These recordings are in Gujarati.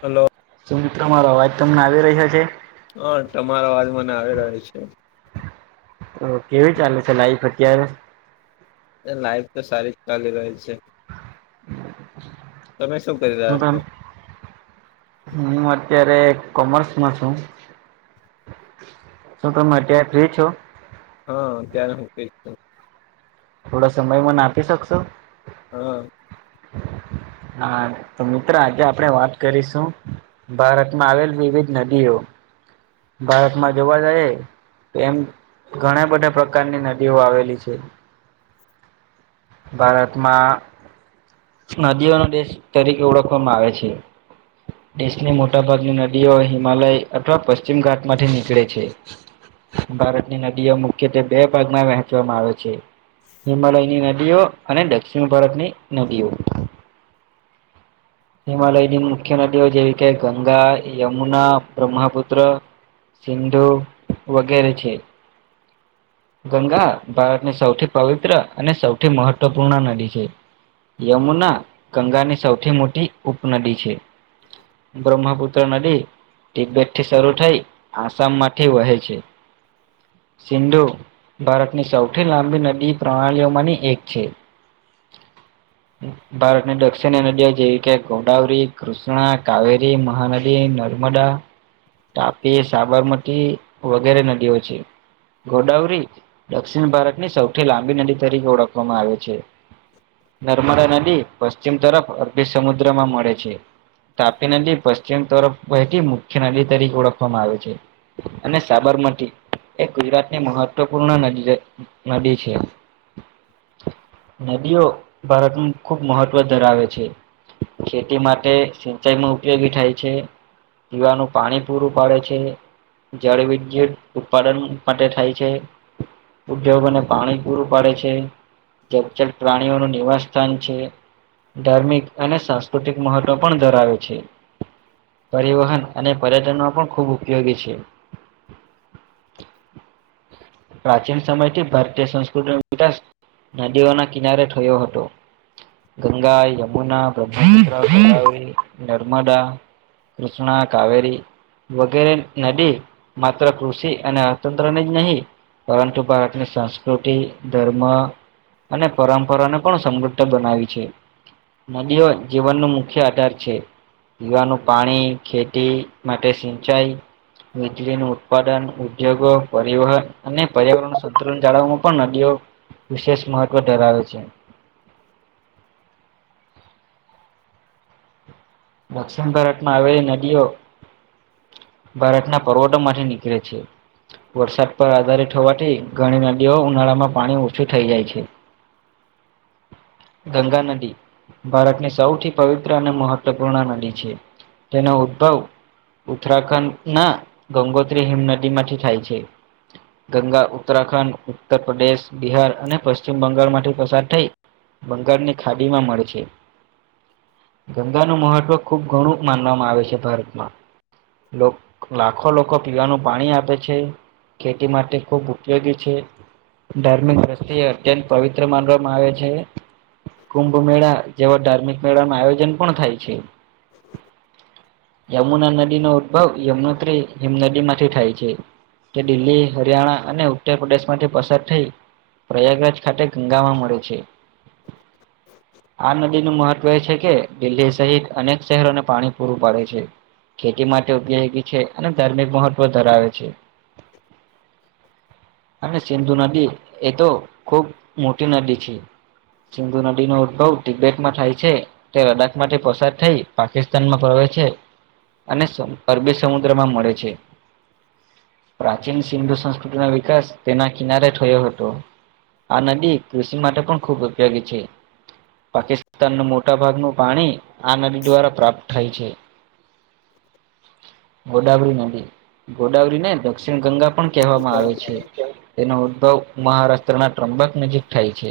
હલો શું મિત્ર મારો અવાજ તમને આવી રહ્યો છે? હહ તમારો અવાજ મને આવી રહ્યો છે. હહ કેવી ચાલે છે લાઈફ અત્યારે? લાઈફ તો સારી ચાલી રહી છે. હમ તમે શું કરી રહ્યા છો? હું અત્યારે કોમર્સમાં છું. શું તમે અત્યારે ફ્રી છો હા ત્યારે હું કશ છ થોડાો સમય મન આપી શકશો હહ હા તો મિત્ર આજે આપણેે વાત કરીશું. ભારતમાં આવેલ વિવિધ નદીઓ. ભારતમાં જોવા જાઈએ તે એમ ઘણા બધા પ્રકારની નદીઓ આવેલી છે. ભારતમાં નદીઓનો દેશ તરીકે ઓળખવામાં આવે છે. દેશની મોટાભાગની નદીઓ હિમાલય અથવા પશ્ચિમ ઘાટમાંથી નીકળે છે ભારતની નદીઓ મુખ્યત્વે બે ભાગમાં વહેંચવામાં આવે છે હિમાલયની નદીઓ અને દક્ષિણ ભારતની નદીઓ હિમાલયની મુખ્ય નદીઓ જેવી કે ગંગા યમુના બ્રહ્મપુત્ર સિંધુ વગેરે છે ગંગા ભારતની સૌથી પવિત્ર અને સૌથી મહત્વપૂર્ણ નદી છે યમુના ગંગાની સૌથી મોટી ઉપનદી છે બ્રહ્મપુત્ર નદી તબેટ થી શરૂ થઈ આસામ માંથી વહે છે સિંધુ ભારતની સૌથી લાંબી નદી પ્રણાલીઓમાંની એક છે [inaudible] ભારતની દક્ષિણી નદીઓ જેવી કે ગોદાવરી કૃષ્ણા કાવેરી મહાનદી ન વડા તાપી સાબરમતી વગેરે નદીઓ છે ગોદાવરી દક્ષિણ ભારતની સૌથી લાંબી નદી તરીકે ઓળખવામાં આવે છે નર્મદા નદી પશ્ચિમ તરફ અરબી સમુદ્રમાં મળે છે તાપી નદી પશ્ચિમ તરફ પથી મુખ્ય નદી તરીકે ઓળખવામાં આવે છે અને સાબરમતી એ ગુજરાતની મહત્વ પૂર્ણા ન નદી છે નદીઓ ભારતમાં ખુબ મહત્વ ધરાવે છે ખેતી માટે સિંચાઈમાં ઉપયોગી થાય છે પીવાનું પાણી પૂરું પડે છે જળ વિદ્યુત ઉત્પાદન માટે થાય છે ઉદ્યોગોને પાણી પૂરું પાડે છે જજટ પ્રાણીઓનું નિવાસ સ્થાન છે ધાર્મિક અને સાંસ્કૃતિક મહત્વ પણ ધરાવે છે પરિવહન અને પર્યટન ન પણ ખૂબ ઉપયોગી છે પ્રાચીન સમયથી ભારતીય સંસ્કૃતિનો વિકાસ નદીઓના કિનારે થયો હતો ગંગા યમુના બ્રહ્ નર્મદા કૃષ્ણ કાવરી વગેરે નદી માત્ર કૃષિ અને અર્થતંત્રની જ નહીં પરંતુ ભારતની સંસ્કૃતિ ધર્મ અને પરંપરાને પણ સમૃદ્ધ બનાવી છે નદીઓ જીવનનો મુખ્ય આધાર છે પીવાનું પાણી ખેતી માટે સિંચાઈ વીજળી ન ઉત્પાદન ઉદ્યોગો પરિવહન અને પર્યાવરણ સંત જાળવવામાં પણ નદીઓ વિશેષ મહત્વ ધરાવે છે દક્ષિણ ભારત માં આવેલી નદીઓ ભારતના પર્વતોો માંથી નીકળે છે વરસાદ પર આધારિત થ હોવાથી ઘણી નદીઓ ઉનાળા માં પાણી ઓછું થઈ જાય છે [inaudible] ગંગા નદી ભારતને સૌથી પવિત્ર અને મહત્ પૂર્ નદી છે તેનો ઉદ્ભવ ઉત્તરાખંડ ના ગંગોત્રી હિમ નદી માંથી થાય છે ગંગા ઉત્તરાખંડ ઉત્તર પ્રદેશ બિહાર અને પશ્ચિમ બંગાળ માંથી પસાર થઈ બંગર ને ખાડી માં મળે છે ા નું મહત્વ ખુબ ઘણું માનવામાં આવે છે ભારતમાં લાખો લોકો પીવાનું પાણી આપે છે ખેતી માટે ખૂબ ઉપયોગી છે. ધાર્મિક દ્રષ્ટિ અત્યંત પવિત્ર માનવામાં આવે છે. કુંભ મેળા જેવા ધાર્મિક મેળા માં આયોજન પણ થાય છે. [inaudible] યમુના નદી નો ઉદભવ યુનોત્રી હિમનદી માંથી થાય છે. કે દિલ્હી હરિયાણા અને ઉત્તર પ્રદેશ માંથી પસાર થઈ. પ્રયાગરાજ ખાતે ગંગામાં મળે છે. આ નદી નું મહત્વ એ છે કે. દિલ્હી સહિત અનેક શહેરોને પાણી પૂરું પાડે છે. ખેતી માટે ઉપયોગી છે અને ધાર્મિક મહત્વ ધરાવે છે. અને સિંધુ નદી એ તો ખૂબ મોટી નદી છે. સિંધુ નદી નો ઉદભવ તિબેટમાં થાય છે. તે લદ્ડાખ માટેથી પસાર થઈ પાકિસ્તાન માં પ્રવે છે. અને સ અરબી સમુદ્ર માં મળે છે. પ્રાચીન સિંધુ સંસ્કૃતિ નો વિકાસ તેના કિનારે થયો હતો. આ નદી કૃષિ માટે પણ ખૂબ ઉપયોગી છે પાકિસ્તાનના મોટા ભાગનું પાણી આ નદી દ્વારા પ્રાપ્ત થાય છે. ગોદાવરી નદી ગોદાવરી ને દક્ષિણ ગંગા પણ કહેવામાં આવે છે. એનો ઉદ્ભવ મહારાષ્ટ્ર ના ટ્રંબક નજીક થાય છે.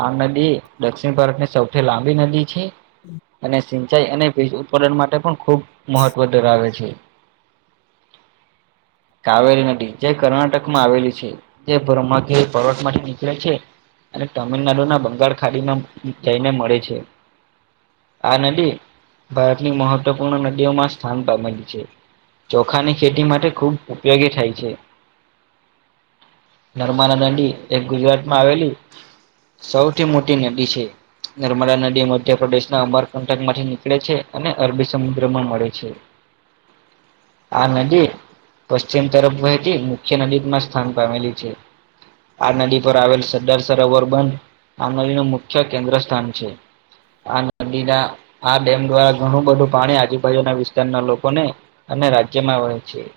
આ નદી દક્ષિણ ભારતની સૌથી લાંબી નદી છે. અને સિંચાઈ અને વિજ ઉત્પાદન માટે પણ ખૂબ મહત્વ ધરાવે છે્ [inaudible] [unintelligible] કાવેરી નદી જે કર્ણાટક માં આવેલી છે જે બ્રહ્માગીરી પર્વત માટેથી નીકળે છે. અને તમિલનાડુ ના બંગાળ ખાડીમાં જઈને મળે છે. આ નદી ભારતની મહત્વપૂર્ણ નદીઓમાં સ્થાન પામેલી છે. ચોખાની ખેતી માટે ખૂબ ઉપયોગી થાય છે. નર્મદા દાંડી એ ગુજરાત માં આવેલી. સૌથી મોટી નદી છે. નર્મદા નદી મધ્યપ્રદેશ ના અમરકંટક માંથી નીકળે છે અને અરબી સમુદ્રમાં મળે છે. [unintelligible] આ નદી. પશ્ચિમ તરફ વહેતી મુખ્ય નદીમાં સ્થાન પામેલી છે. આ નદી પર આવેલ સરદાર સરોવર બંધ આમ નદીનું મુખ્ય કેન્દ્ર સ્થાન છે. આ નદી ના આ ડેમ દ્વારા ઘણું બધું પાણી આજુબાજુના વિસ્તારના લોકોને અને રાજ્યમાં આવા છીએ.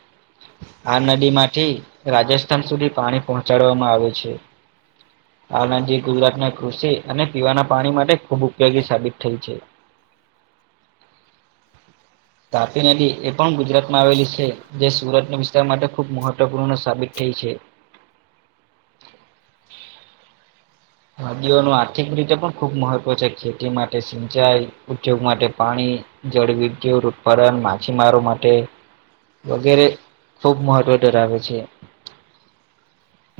આ નદી માંથી રાજસ્થાન સુધી પાણી પહોંચાડવામાં આવે છે. હાલ ગુજરાત ના કૃષિ અને પીવાના પાણી માટે ખુબ ઉપયોગી સાબિત થઈ છે. તાપી નદી એ પણ ગુજરાત માં આવેલી છે જે સુરત. તે માટે ખુબ મહત્વપૂર્ણ સાબિત થઈ છે. વાદીઓનું આર્થિક રીતે પણ ખૂબ મહત્વ છે ખેતી માટે સિંચાઈ ઉદ્યોગ માટે પાણી જળ વિદ્યુત ઉત્પાદન માછીમારો માટે. વગેરે ખૂબ મહત્વ ડરાવે છે.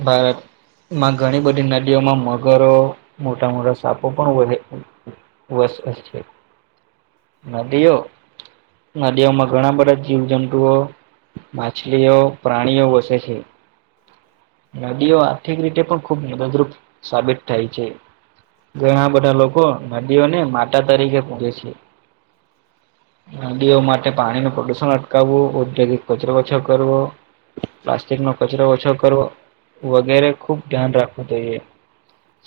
ભારતમાં ઘણી બધી નદીઓમાં માં. ઘરો મોટા મોટા સાપો પણ વધે વશે છે. નદીઓ નદીઓમાં ઘણા બધા જીવ જંતુઓ. માછલીઓ પ્રાણીઓ વસે છે. નદીઓ આર્થિક રીતે પણ ખૂબ મદદરૂપ સાબિત થાય છે ઘણા બધા લોકો- ભાડીઓને માતા તરીકે પૂરે છે. નદીઓ માટે પાણી નું પ્રદુષણ અટકાવવું ઔદ્યોગિક કચરો ઓછો કરવો. પ્લાસ્ટિક નો કચરો ઓછો કરવો. વગેરે ખુબ ધ્યાન રાખવું જોઈએ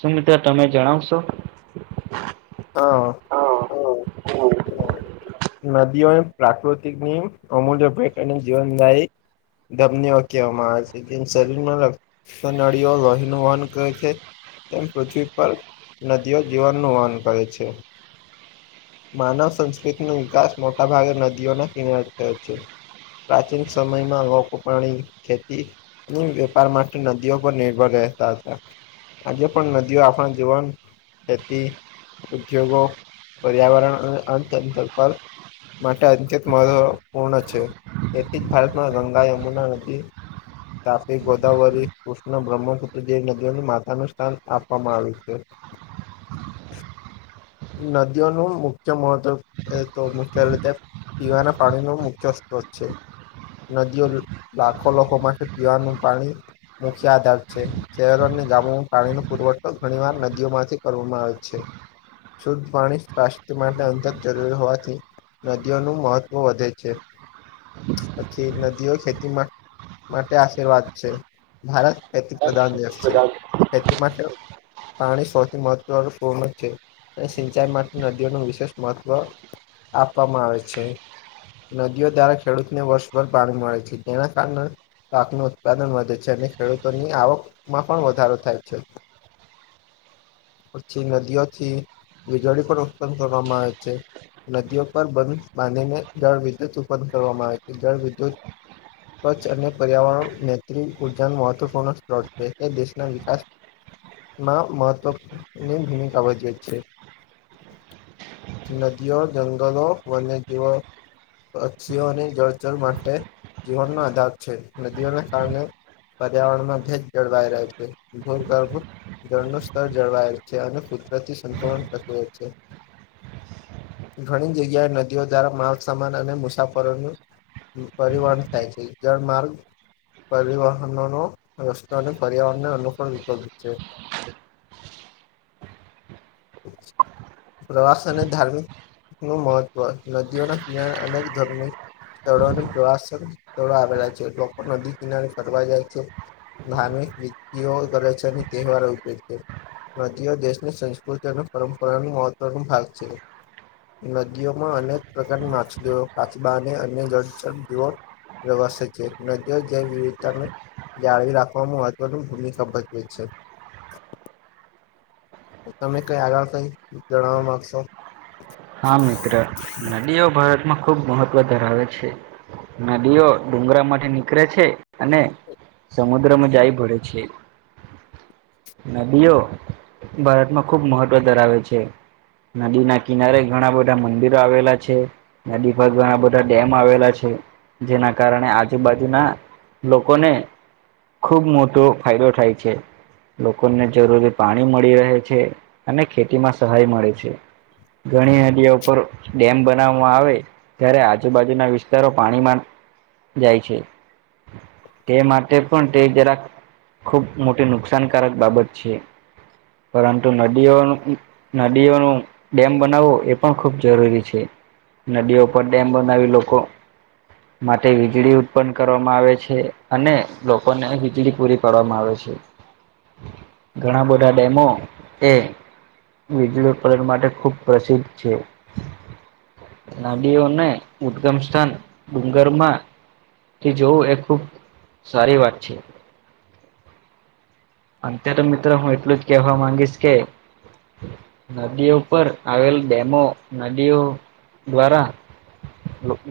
સુું મિત્ર તમે જણાવશો. હા હ. નદીઓની પ્રાકૃતિકની અમૂલ્ય ભેટ અને જીવનદાય. દમનીઓ કહેવામાં આવે છે કેમ શરીરમાં. સનળઓ લોહેનું વહન કરહે છે. તેમ પૃથ્વી પર નદીઓ જીવનનું વહન કરે છે. માનવ સંસ્કૃતિનો વિકાસ મોટાભાગે નદીઓના કિનારે થયો છે. પ્રાચીન સમયમાં લોકપણી ખેતી. વેપાર માટે નદીઓ પર નિર્ભર રહેતા હતા. આજે પણ નદીઓ આપણા જીવન ખેતી ઉદ્યોગો પર્યાવરણ અને અર્થ તંત્ર પર. માટે અત્યંત મહત્વપૂર્ણ છે તેથી જ ભારતમાં ગંગા યમુના નદી. તાપી ગોદાવરી કૃષ્ણ બ્રહ્મપુત્ર્રી જેવી નદીઓને માતા નું સ્થાન આપવામાં આવ્યું છે. નદીઓનું મુખ્ય મહત્વ તો મુખ્ય રીતે. પીવાના પાણીનો મુખ્ય સત્રોત છે. નદીઓ લાખો લોકો માટે પીવાનું પાણી મુખ્ય આધાર છે. શહેરો અને ગામોમાં પાણી ન પુરવઠો ઘણી વાર નદીઓમાંથી કરવામાં આવેયો છે. શુદ્ધ પાણી સ્પસ્્ય માટે અંતત જરૂરી હોવાથી. નદીઓનું મહત્વ વધે છે પછી નદીઓ ખેતીમાં- માટે આશીર્વાદ છે ભારત ખેતી પ્રધાન દેશ છે. ખેતી માટે- પાણી સૌથી મહત્વનું પૂર્ણ છે. સિંચાઈ માટે નદીઓ ન વિશેષ મહત્વ આપવામાં આવે છે. નદીઓ દ્વારા ખેડૂતને વર્ષભર પાણી મળે છે તેના કારણે- પાકનું ઉત્પાદન વધે છે અને ખેડૂતોની આવકમાં પણ વધારો થાય છે. પછી નદીઓથી વીજળી પણ ઉત્પન્ન કરવામાં આવે છે. નદીઓ પર બંધ બાંધને જળ વિદ્યુત ઉત્પન્ન કરવામાં આવે જળ વિદ્યુત આવે છે. સ્વચ્છ અને પર્યાવરણ મૈત્રી ઉર્જા ન મહત્વપૂર્ણ છે તે દેશના વિકાસ. મહત્વૂની ભૂમિકા ભજવે છે. [unintelligible] નદીઓ જંગલો વન્યજીવો- પક્ષીઓની જળચર માટે જીવનનો આધાર છે નદીઓને કારણે- પર્યાવરણમાં ભેદ જળવાાઈ રહ છે ભર કરુ- જળનું સ્તર જળવાયેલ છે. અને કુદરતી સંપુર્ણ પ્રક્રવે છે. ઘણી જગ્યાએ નદીઓ દ્વારા માવ સમાન અને મુસાફરોનું. પરિવહન થાય છે જળ માર્ગ- પરિવહનોનો રસ્તો અને પર્યાવરણને અનુકૂળ વિકલ્પ છે. પ્રવાસ અને ધાર્મિક- નું મહત્વ નદીઓના કિના અનેક ધર્મો- સ્થળો પ્રવાસ સ્થળો આવેલા છે. લોકો નદી કિનારે ફર જાય છે. ધાર્મિક વિધિ ઓ કરે છે અને તહેવારો ઉજવે છે. નદીઓ દેશની સંસ્કૃતિ અને પરંપરાનું મહત્વનો ભાગ છે. નદીઓમાં અનેક પ્રકારની માછલિયો કાચબા અને અન્ય જળ- વસે છેને જ્યો જય જીવતનું- જાળવી રાખવામાં મહત્વનું ભૂમિકા ભજવી છે. તમે કઈ આગળ કઈ જણાવવા માંગશો- હા મિત્ર નદીઓ ભારતમાં ખુબ મહત્વ ધરાવે છે નદીઓ ડુંગરા માંથી નીકળે છે અને સમુદ્રમાં જાય પડે છે નદીઓ ભારતમાં ખુબ મહત્વ ધરાવે છે નદી ના કિનારે- ઘણા બધા મંદિરો આવેલા છે. નદી પર ઘણા બધા ડેમ આવેલા છે. જેના કારણે આજુબાજુના લોકોને. ખુબ મોટો ફાયદો થાય છે. લોકોને જરૂરી પાણી મળી રહે છે. અને ખેતીમાં સહાય મળે છે. ઘણી નદીઓ ઉપર ડેમ બનાવવામાં આવે ત્યારે આજુબાજુના વિસ્તારો પાણીમાં- જાય છે તે માટે પણ તે જરાક ખુબ મોટી નુકસાનકારક બાબત છે પરંતુ નદીઓનું નદીઓનું ડ બનાવો એ પણ ખુબ જરૂરી છે નદીઓ પર ડેમ બનાવી લોકો માટે વીજળી ઉત્પન્ન કરવામાં આવે છે અને લોકોને વીજળી પૂરી પાડવામાં આવે છે હ ઘણા બધા ડેમો એ વિજુતત્પદન માટે ખુબ પ્રસિદ્ધ છે નાડીઓને ઉદગમ સ્થાન ડુંગરમાં કે જોવું એ ખુબ સારી વાત છે અત્યારે મિત્રો હું એટલું જ કેહેવા માંગીશ કે નદીઓ ઉપ આવેલ ડેમો નદીઓ દ્વારા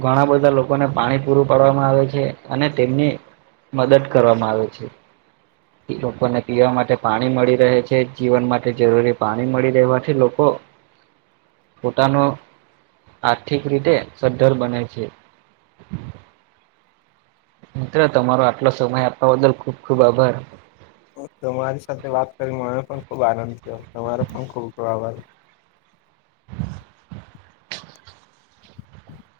ઘણા બધા લોકોને પાણી પૂરું પાડવામાં આવે છે અને તેમની મદદ કરવામાં આવે છે લોકોને પીવા માટે પાણી મળી રહે છે જીવન માટે જરૂરી પાણી મળી રહેવાથી લોકો પોતાનો આર્થિક રીતે સદ્ધર બને છે મિત્ર તમારો આટલો સમય આપવા બદલ ખુબ ખુબ આભાર તમારી સાથે વાત કરી મને પણ ખુબ આનંદ થયો તમારો પણ ખુબ પ્રભર [inaudible] [inaudible]